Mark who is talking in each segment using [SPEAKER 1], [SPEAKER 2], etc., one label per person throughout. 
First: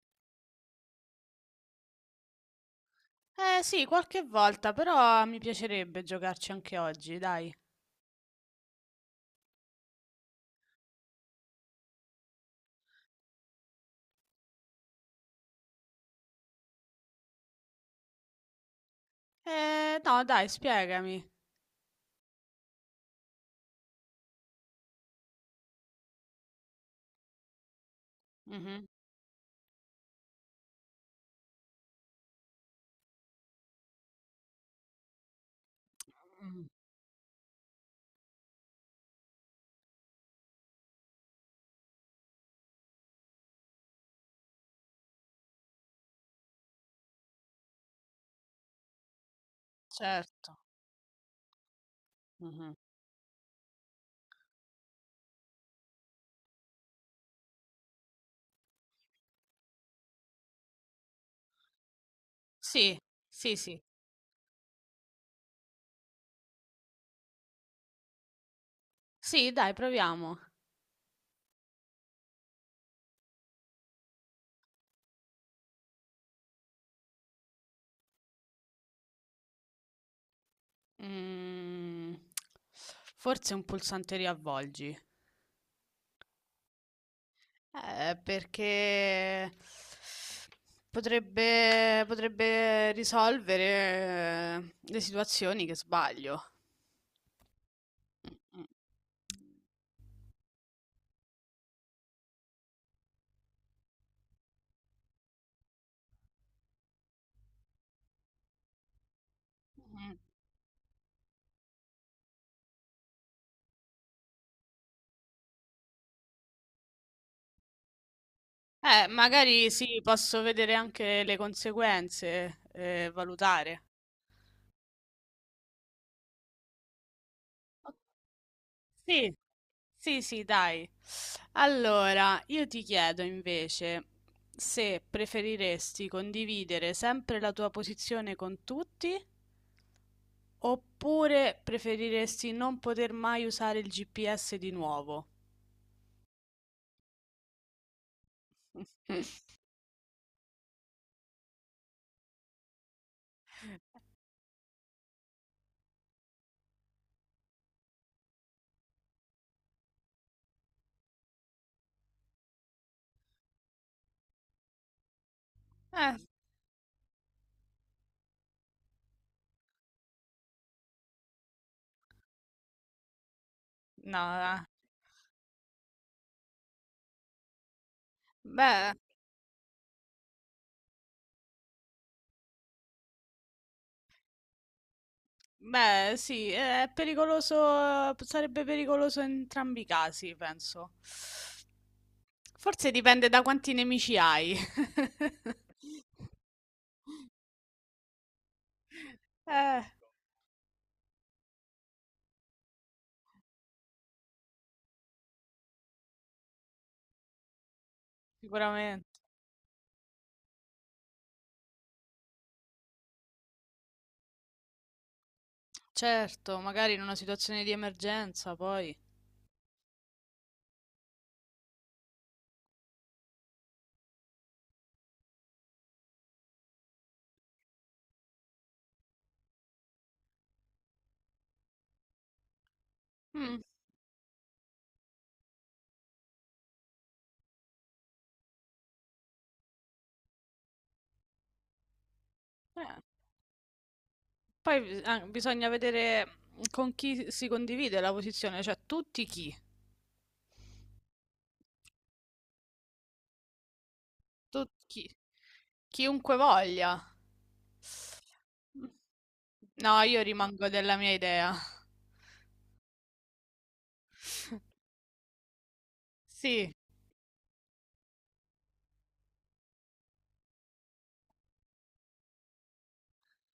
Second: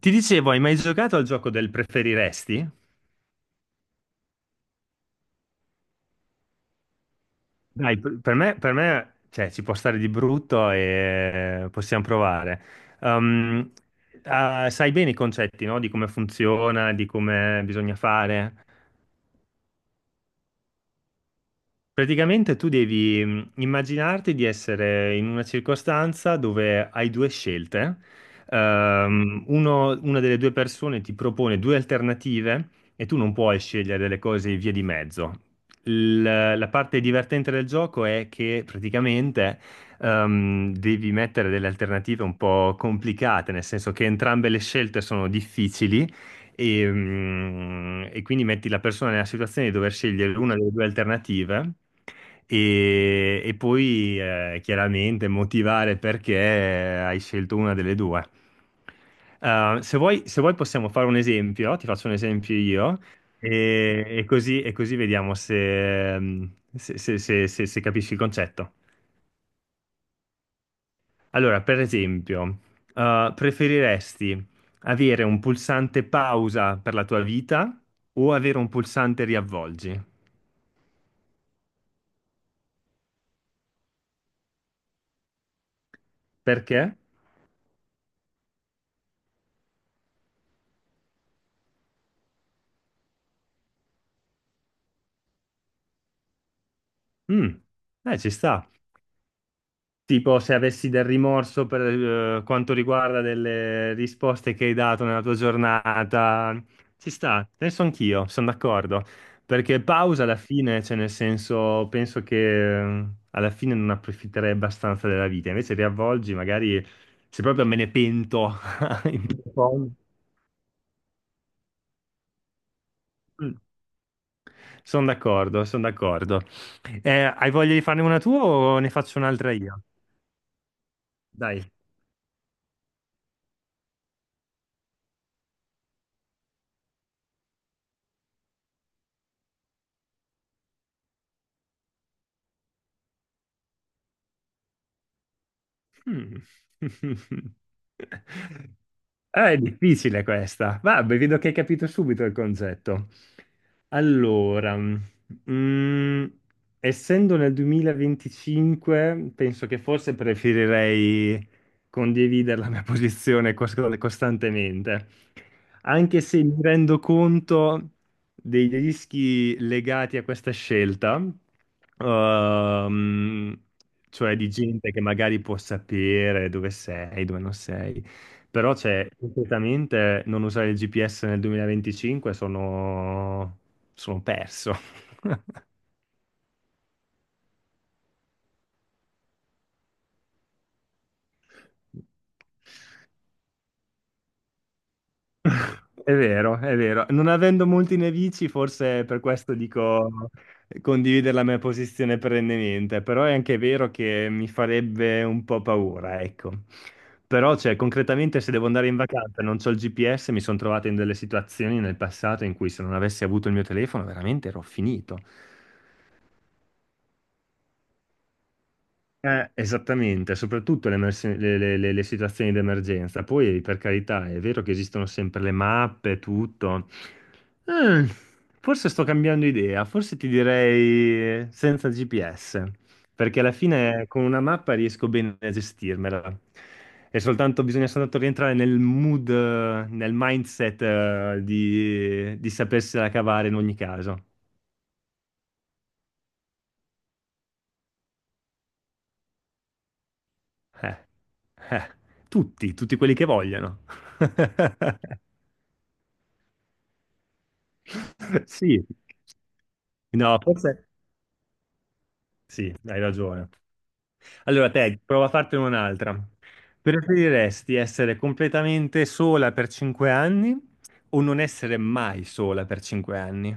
[SPEAKER 1] Ti dicevo, hai mai giocato al gioco del preferiresti?
[SPEAKER 2] Eh sì, qualche volta, però mi piacerebbe giocarci anche oggi, dai.
[SPEAKER 1] Dai, per me, per me, cioè, ci può stare di brutto e possiamo provare. Um, ah, sai bene i concetti, no? Di come funziona, di come bisogna fare.
[SPEAKER 2] No, dai, spiegami.
[SPEAKER 1] Praticamente tu devi immaginarti di essere in una circostanza dove hai due scelte.
[SPEAKER 2] Mhm,
[SPEAKER 1] Una delle due persone ti propone due alternative e tu non puoi scegliere delle cose via di mezzo. Il-
[SPEAKER 2] mhm,
[SPEAKER 1] la parte divertente del gioco è che praticamente devi mettere delle alternative un po' complicate, nel senso che entrambe le scelte sono difficili e quindi metti la persona nella situazione di dover scegliere una
[SPEAKER 2] certo.
[SPEAKER 1] delle due alternative
[SPEAKER 2] Mhm.
[SPEAKER 1] e poi chiaramente motivare perché hai scelto una delle due. Se vuoi possiamo fare un esempio, ti faccio un esempio
[SPEAKER 2] Sì,
[SPEAKER 1] io
[SPEAKER 2] sì, sì.
[SPEAKER 1] e così vediamo se, mm, se- se- se- se- se capisci il concetto.
[SPEAKER 2] Sì, dai, proviamo.
[SPEAKER 1] Allora, per esempio, preferiresti avere un pulsante pausa per la tua vita o avere un pulsante riavvolgi?
[SPEAKER 2] Mm, forse un pulsante riavvolgi.
[SPEAKER 1] Perché?
[SPEAKER 2] Perché potrebbe risolvere le situazioni che sbaglio.
[SPEAKER 1] Mm, Ci
[SPEAKER 2] Mm, mm.
[SPEAKER 1] sta. Tipo, se avessi del rimorso per quanto riguarda delle risposte che hai dato nella tua giornata, ci sta, penso anch'io, sono d'accordo. Perché
[SPEAKER 2] Mm.
[SPEAKER 1] pausa alla fine, cioè nel senso, penso che alla fine non approfitterei abbastanza della vita. Invece riavvolgi, magari se proprio me ne pento.
[SPEAKER 2] Magari sì, posso vedere anche le conseguenze, valutare.
[SPEAKER 1] Sono d'accordo, sono d'accordo. Hai voglia di
[SPEAKER 2] Oh,
[SPEAKER 1] farne una tua o ne faccio
[SPEAKER 2] sì,
[SPEAKER 1] un'altra io?
[SPEAKER 2] sì, sì, dai.
[SPEAKER 1] Dai.
[SPEAKER 2] Allora, io ti chiedo invece se preferiresti condividere sempre la tua posizione con tutti oppure preferiresti non poter mai usare il GPS di nuovo.
[SPEAKER 1] Mm. Ah, è difficile questa. Vabbè, vedo che hai capito subito il concetto. Allora, mm, essendo nel 2025, penso che forse preferirei condividere la mia posizione costantemente,
[SPEAKER 2] Eh,
[SPEAKER 1] anche se mi rendo conto dei rischi legati a questa scelta, ehm,
[SPEAKER 2] no,
[SPEAKER 1] cioè di
[SPEAKER 2] eh.
[SPEAKER 1] gente che magari può sapere dove sei, dove non sei. Però
[SPEAKER 2] Beh.
[SPEAKER 1] c'è completamente non usare il GPS nel 2025 sono perso.
[SPEAKER 2] Beh, sì, è pericoloso, sarebbe pericoloso in entrambi i casi, penso. Forse dipende da quanti nemici hai.
[SPEAKER 1] È vero, è vero. Non avendo molti nemici, forse per questo
[SPEAKER 2] Eh,
[SPEAKER 1] dico condividere la mia posizione perennemente, però è anche vero che mi farebbe un po' paura, ecco. Però, cioè, concretamente, se devo andare in
[SPEAKER 2] sicuramente.
[SPEAKER 1] vacanza e non ho il GPS, mi sono trovato in delle situazioni nel passato in cui se non avessi avuto il mio telefono, veramente ero finito.
[SPEAKER 2] Certo, magari in una situazione di emergenza, poi.
[SPEAKER 1] Esattamente, soprattutto le, emersi- le situazioni di emergenza. Poi, per carità, è vero che esistono sempre le mappe, tutto. Eh, Forse sto cambiando idea, forse ti direi senza GPS, perché alla
[SPEAKER 2] Mm,
[SPEAKER 1] fine con una mappa riesco bene a gestirmela. E soltanto bisogna soltanto rientrare nel mood, nel mindset, di
[SPEAKER 2] eh,
[SPEAKER 1] sapersela cavare in ogni caso.
[SPEAKER 2] Ah, bisogna vedere con chi si condivide la posizione, cioè
[SPEAKER 1] Eh, eh, tutti quelli che vogliono.
[SPEAKER 2] tutti chi, chiunque voglia.
[SPEAKER 1] Sì,
[SPEAKER 2] No, io
[SPEAKER 1] no,
[SPEAKER 2] rimango
[SPEAKER 1] forse
[SPEAKER 2] della mia idea.
[SPEAKER 1] sì, hai ragione. Allora, te, prova a fartene un'altra.
[SPEAKER 2] Sì.
[SPEAKER 1] Preferiresti essere completamente sola per 5 anni o non essere mai sola per 5 anni?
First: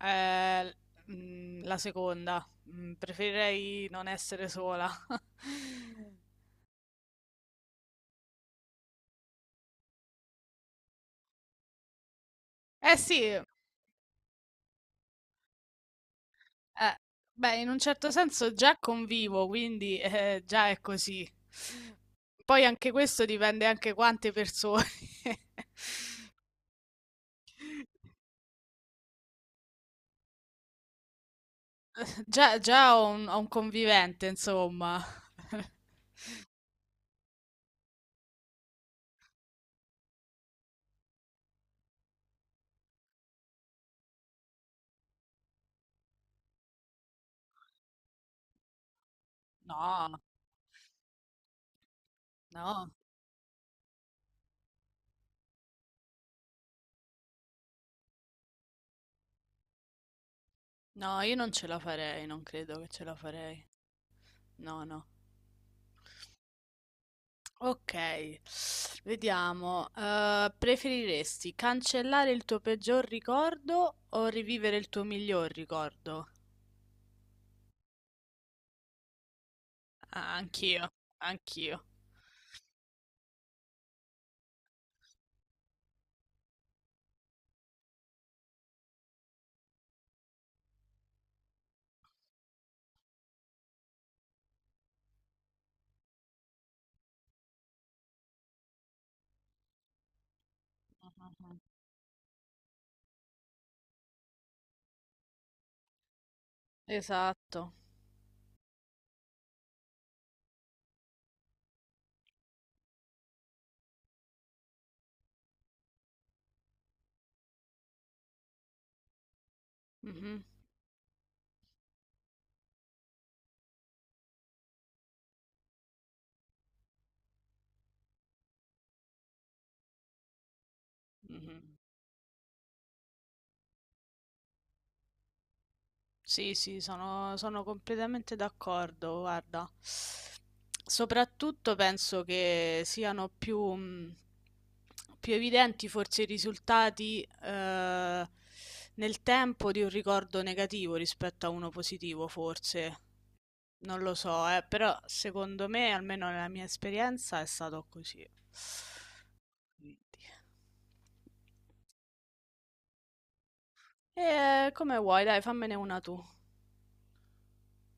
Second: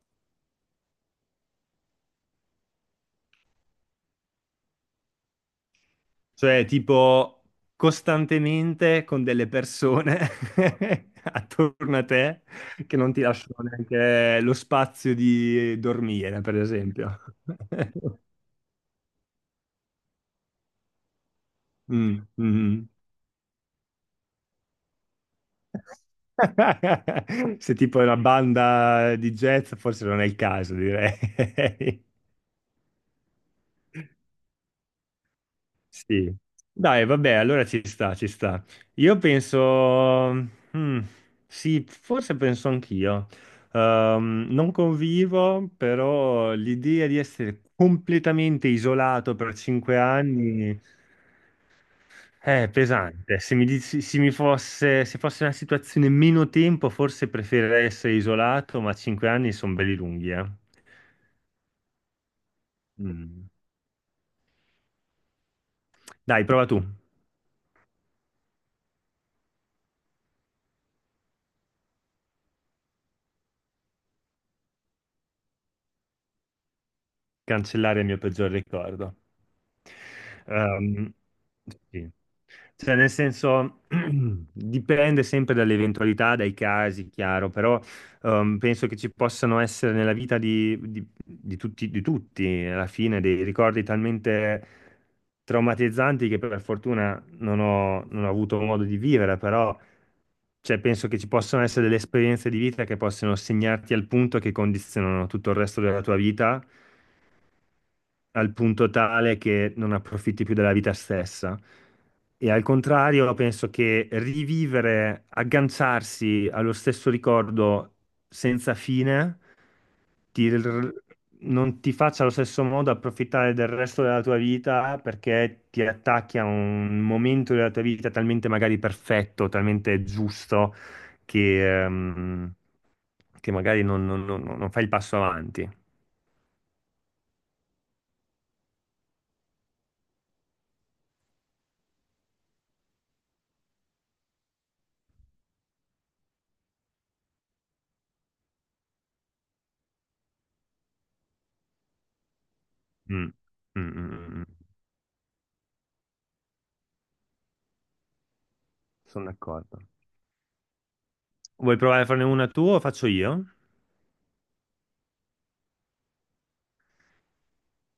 [SPEAKER 2] Ehm, mhmm, la seconda. Mhmm, preferirei non essere sola.
[SPEAKER 1] Cioè, tipo, costantemente con delle persone attorno a te
[SPEAKER 2] Eh
[SPEAKER 1] che non
[SPEAKER 2] sì,
[SPEAKER 1] ti lasciano neanche lo spazio di dormire, per esempio.
[SPEAKER 2] beh, in un certo senso già convivo, quindi, già è così.
[SPEAKER 1] Mm,
[SPEAKER 2] Poi
[SPEAKER 1] mm.
[SPEAKER 2] anche questo dipende anche quante persone.
[SPEAKER 1] Se tipo è una banda di jazz, forse non è il caso, direi.
[SPEAKER 2] Già già ho un convivente, insomma.
[SPEAKER 1] Sì. Dai, vabbè, allora ci sta, ci sta. Io penso, mm, sì, forse penso anch'io. Non convivo, però l'idea di essere completamente isolato per cinque
[SPEAKER 2] No,
[SPEAKER 1] anni... È
[SPEAKER 2] no,
[SPEAKER 1] pesante. Se mi, dici- se mi fosse, se fosse una situazione meno tempo, forse preferirei essere isolato, ma 5 anni sono belli lunghi, eh.
[SPEAKER 2] no, io non ce la farei, non credo che ce la
[SPEAKER 1] Mm.
[SPEAKER 2] farei. No, no.
[SPEAKER 1] Dai, prova tu.
[SPEAKER 2] Ok, vediamo. Preferiresti cancellare il tuo peggior ricordo o rivivere il tuo miglior ricordo?
[SPEAKER 1] Cancellare il mio peggior ricordo.
[SPEAKER 2] Ah, anch'io,
[SPEAKER 1] Ehm,
[SPEAKER 2] anch'io.
[SPEAKER 1] sì. Cioè, nel senso, dipende sempre dalle eventualità, dai casi, chiaro, però penso che ci possano essere nella vita di tutti, di tutti, alla fine, dei ricordi talmente traumatizzanti che per fortuna non ho avuto modo di vivere, però cioè, penso che ci
[SPEAKER 2] Mhm.
[SPEAKER 1] possano essere delle esperienze di vita che possono segnarti al punto che condizionano tutto il resto della tua vita
[SPEAKER 2] Esatto.
[SPEAKER 1] al punto tale che non approfitti più della vita stessa. E al contrario, penso che rivivere, agganciarsi allo stesso ricordo senza fine,
[SPEAKER 2] Mhm,
[SPEAKER 1] ti r- non ti faccia allo stesso modo approfittare del resto della tua vita perché ti attacchi a un momento della tua vita talmente magari perfetto, talmente giusto,
[SPEAKER 2] mhm.
[SPEAKER 1] che, ehm, che magari non fai il passo avanti.
[SPEAKER 2] Sì, sono completamente d'accordo, guarda. Soprattutto penso che siano più, più evidenti forse i risultati nel tempo di un ricordo negativo rispetto a uno positivo, forse.
[SPEAKER 1] Mm, mm,
[SPEAKER 2] Non lo
[SPEAKER 1] mm, mm.
[SPEAKER 2] so, però secondo me, almeno nella mia esperienza, è stato così.
[SPEAKER 1] Sono d'accordo.
[SPEAKER 2] Quindi.
[SPEAKER 1] Vuoi provare a farne una tu o faccio io?
[SPEAKER 2] E come vuoi, dai, fammene una tu.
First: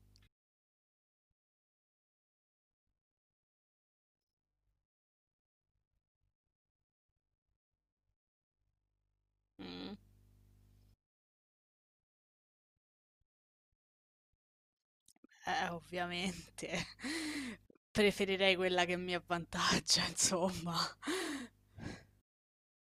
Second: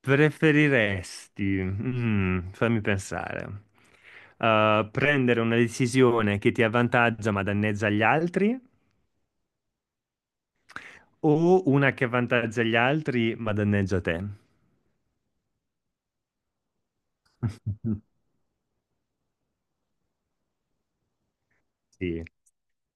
[SPEAKER 1] Preferiresti, fammi pensare, prendere una decisione che ti avvantaggia ma danneggia gli altri
[SPEAKER 2] Mm.
[SPEAKER 1] o una che avvantaggia gli altri ma danneggia te?
[SPEAKER 2] Ovviamente. Preferirei quella che mi avvantaggia, insomma.
[SPEAKER 1] Sì.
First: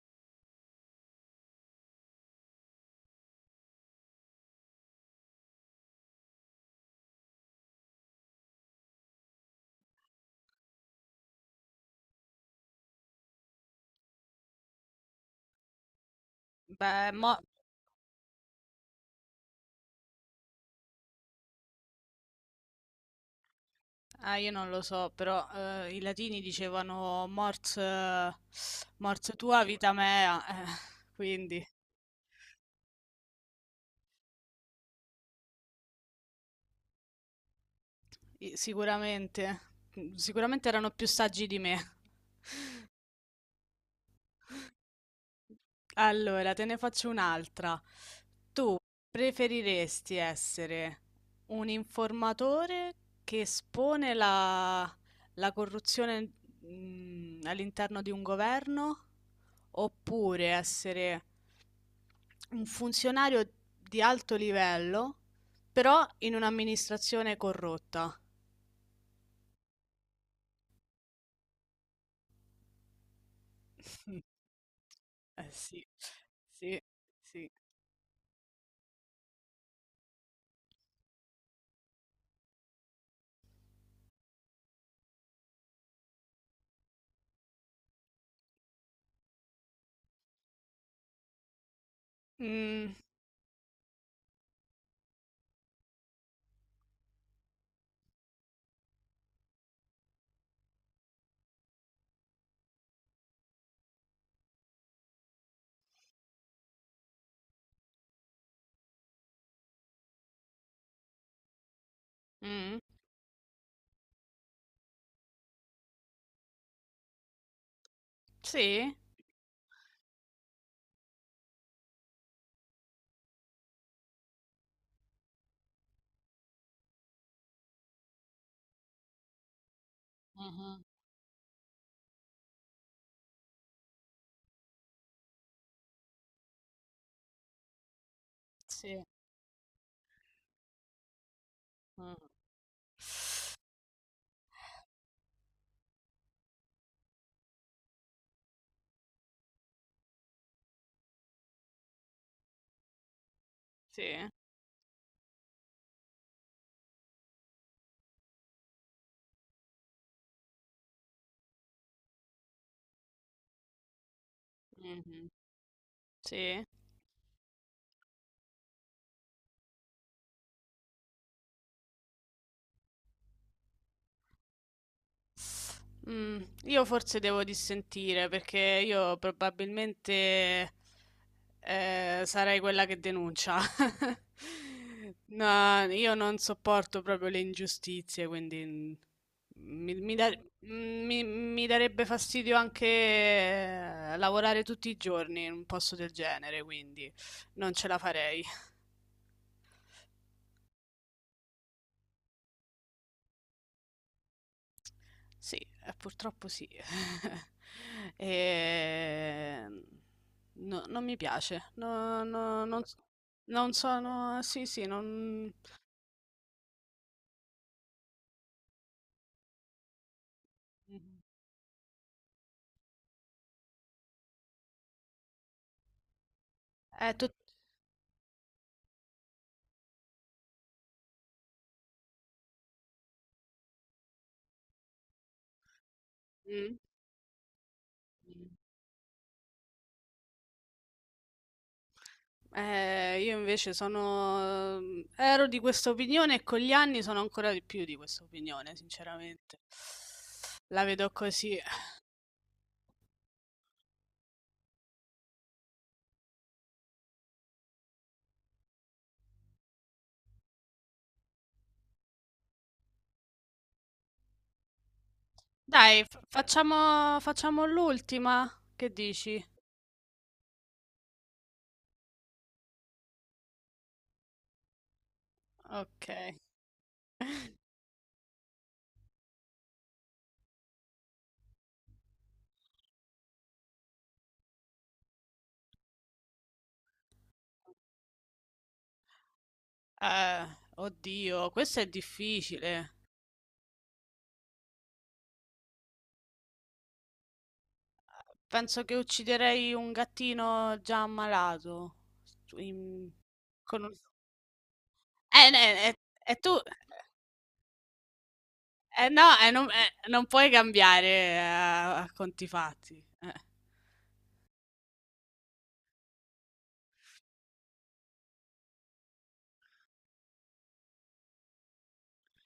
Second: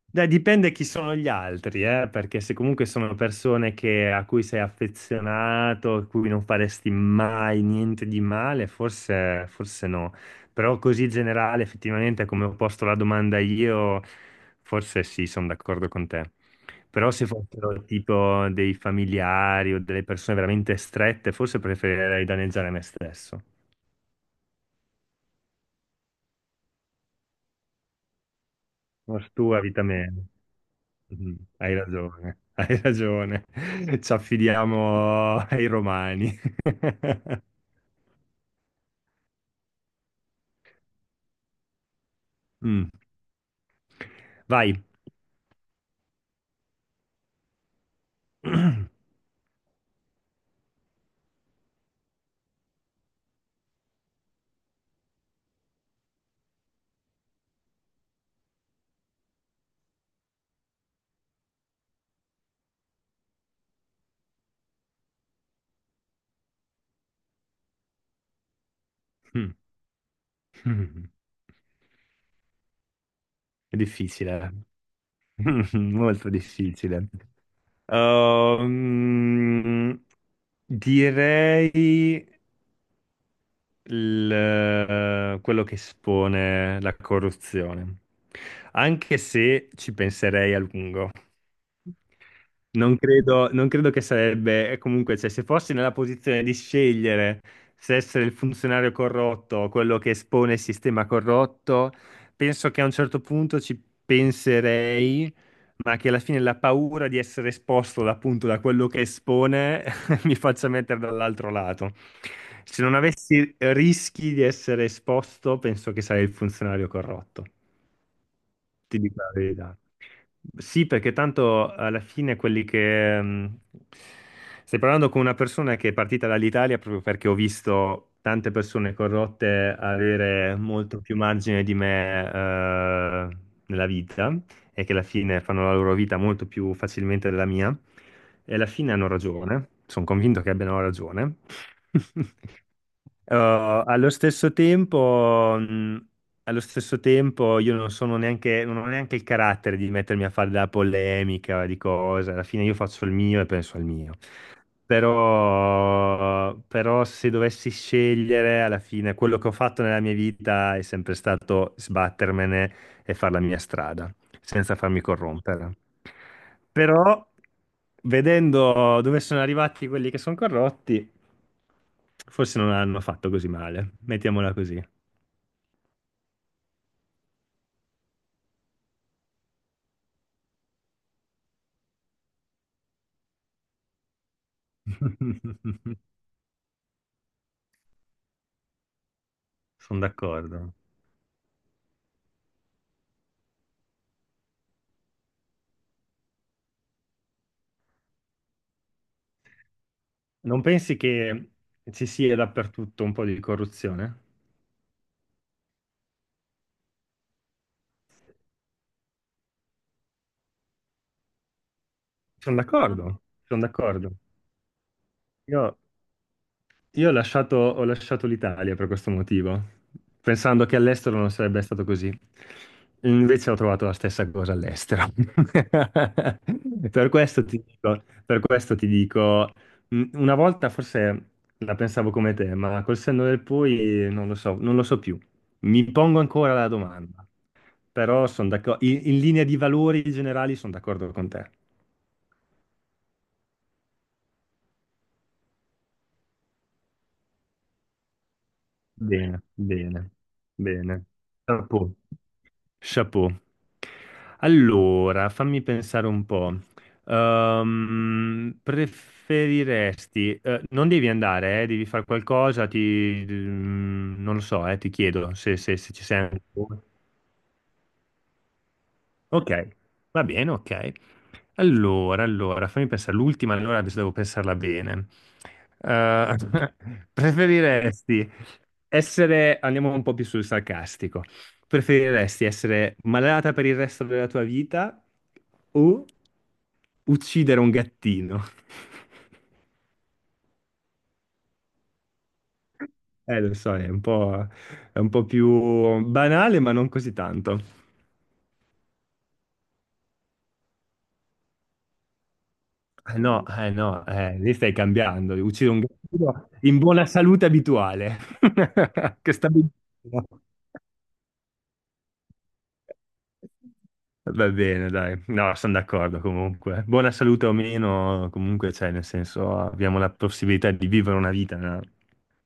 [SPEAKER 1] Beh, dipende chi sono gli altri, perché se comunque sono persone a cui sei affezionato, a cui non faresti mai niente di male, forse, forse no. Però così generale, effettivamente, come ho posto la domanda io, forse sì, sono d'accordo con te. Però
[SPEAKER 2] Beh,
[SPEAKER 1] se
[SPEAKER 2] mo...
[SPEAKER 1] fossero tipo dei familiari o delle persone veramente strette, forse preferirei danneggiare me stesso.
[SPEAKER 2] Ah, io non lo so, però i latini dicevano
[SPEAKER 1] Morto
[SPEAKER 2] mors
[SPEAKER 1] tu,
[SPEAKER 2] tua,
[SPEAKER 1] vita
[SPEAKER 2] vita
[SPEAKER 1] mia.
[SPEAKER 2] mea,
[SPEAKER 1] Mm,
[SPEAKER 2] quindi
[SPEAKER 1] hai ragione, hai ragione. Ci affidiamo ai romani.
[SPEAKER 2] sicuramente, sicuramente erano più saggi di me.
[SPEAKER 1] Mm, vai.
[SPEAKER 2] Allora, te ne faccio un'altra. Preferiresti essere un informatore che espone la corruzione, mm, all'interno di un governo oppure essere un funzionario di alto livello, però in un'amministrazione corrotta?
[SPEAKER 1] È difficile,
[SPEAKER 2] Eh sì,
[SPEAKER 1] molto
[SPEAKER 2] sì,
[SPEAKER 1] difficile.
[SPEAKER 2] sì.
[SPEAKER 1] Ehm, Direi, il, quello che espone la corruzione. Anche se ci penserei a lungo.
[SPEAKER 2] Mm,
[SPEAKER 1] Non credo, non credo che sarebbe, e comunque, cioè, se fossi nella posizione di scegliere se essere il funzionario corrotto o quello che espone il sistema corrotto, penso che a un certo punto ci penserei, ma che alla fine la paura di essere esposto appunto da quello che espone mi faccia mettere dall'altro lato.
[SPEAKER 2] mm,
[SPEAKER 1] Se non avessi rischi di essere esposto, penso che sarei il funzionario corrotto.
[SPEAKER 2] sì.
[SPEAKER 1] Ti dico la verità. Sì, perché tanto alla fine quelli che. Stai parlando con una persona che è partita dall'Italia proprio perché ho visto tante persone corrotte avere
[SPEAKER 2] Mhm,
[SPEAKER 1] molto più margine di me, nella vita e che alla fine fanno la loro vita molto più facilmente della mia. E alla fine
[SPEAKER 2] sì.
[SPEAKER 1] hanno ragione. Sono convinto che abbiano ragione.
[SPEAKER 2] Mhm.
[SPEAKER 1] Eh, allo stesso tempo, mh, allo stesso tempo io non sono neanche, non ho neanche il carattere di mettermi a fare della polemica di cose, alla fine io faccio il mio e penso al
[SPEAKER 2] Sì.
[SPEAKER 1] mio. Però se dovessi scegliere, alla fine quello che ho fatto nella mia vita è sempre stato sbattermene e fare la mia strada senza farmi
[SPEAKER 2] Mhm,
[SPEAKER 1] corrompere.
[SPEAKER 2] sì.
[SPEAKER 1] Però, vedendo dove sono arrivati quelli che sono corrotti, forse non hanno fatto così male. Mettiamola così.
[SPEAKER 2] Mm, io forse devo dissentire perché io probabilmente sarei quella che denuncia. No, io non sopporto proprio le ingiustizie, quindi mm, mi,
[SPEAKER 1] Sono
[SPEAKER 2] mi da-
[SPEAKER 1] d'accordo.
[SPEAKER 2] mm, mi darebbe fastidio anche lavorare tutti i giorni in un posto del genere, quindi non ce la farei.
[SPEAKER 1] Non pensi che ci sia dappertutto un po' di corruzione?
[SPEAKER 2] Sì, purtroppo sì. Ehm, non mi piace.
[SPEAKER 1] Sono
[SPEAKER 2] Non,
[SPEAKER 1] d'accordo, sono
[SPEAKER 2] non
[SPEAKER 1] d'accordo.
[SPEAKER 2] sono... Sì, sì, non...
[SPEAKER 1] Io Io ho lasciato l'Italia per questo motivo, pensando che all'estero non sarebbe stato così. Invece ho trovato la stessa cosa all'estero. Per
[SPEAKER 2] È tut-
[SPEAKER 1] questo ti dico, per questo ti dico, una volta forse la pensavo come te, ma col senno del poi non lo so, non lo so più. Mi pongo ancora la
[SPEAKER 2] Mm.
[SPEAKER 1] domanda, però sono d'accordo, in linea di valori generali sono d'accordo con te.
[SPEAKER 2] Io invece sono... ero di questa opinione e con gli anni sono ancora di più di questa opinione,
[SPEAKER 1] Bene,
[SPEAKER 2] sinceramente.
[SPEAKER 1] bene,
[SPEAKER 2] La
[SPEAKER 1] bene.
[SPEAKER 2] vedo così.
[SPEAKER 1] Chapeau, chapeau. Allora, fammi pensare un po'. Preferiresti, non devi andare, devi fare qualcosa, ti, non lo so, ti chiedo se, se ci
[SPEAKER 2] Dai,
[SPEAKER 1] sei ancora.
[SPEAKER 2] facciamo, facciamo l'ultima. Che dici?
[SPEAKER 1] Ok, va bene, ok. Allora, fammi pensare, l'ultima, allora adesso devo pensarla bene.
[SPEAKER 2] Ok.
[SPEAKER 1] Eh, Preferiresti essere, andiamo un po' più sul sarcastico, preferiresti essere malata per il resto della tua vita o uccidere un gattino?
[SPEAKER 2] Eh, oddio, questo è difficile.
[SPEAKER 1] Lo so, è un po' più banale, ma non così tanto.
[SPEAKER 2] Penso che ucciderei un gattino già ammalato. Su- in-
[SPEAKER 1] No, eh
[SPEAKER 2] con un-
[SPEAKER 1] no, lì stai cambiando, uccidi un
[SPEAKER 2] Ne-
[SPEAKER 1] gatto
[SPEAKER 2] tu...
[SPEAKER 1] in buona salute abituale, che
[SPEAKER 2] No,
[SPEAKER 1] sta
[SPEAKER 2] non,
[SPEAKER 1] benissimo.
[SPEAKER 2] non puoi cambiare a conti fatti.
[SPEAKER 1] Va bene, dai, no, sono d'accordo comunque. Buona salute o meno, comunque, cioè, nel senso, abbiamo la possibilità di vivere una vita, no?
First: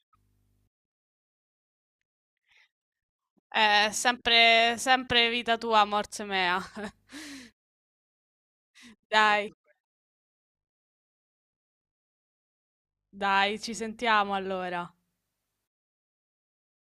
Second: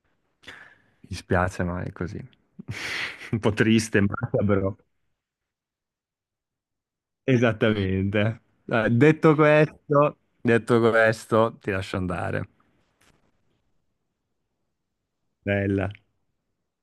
[SPEAKER 1] Mi dispiace, ma è così. Un po' triste,
[SPEAKER 2] Sempre,
[SPEAKER 1] macabro.
[SPEAKER 2] sempre vita tua, morte mea.
[SPEAKER 1] Esattamente. Dai, detto
[SPEAKER 2] Dai,
[SPEAKER 1] questo, detto questo, ti lascio andare.
[SPEAKER 2] dai, ci sentiamo allora.
[SPEAKER 1] Bella.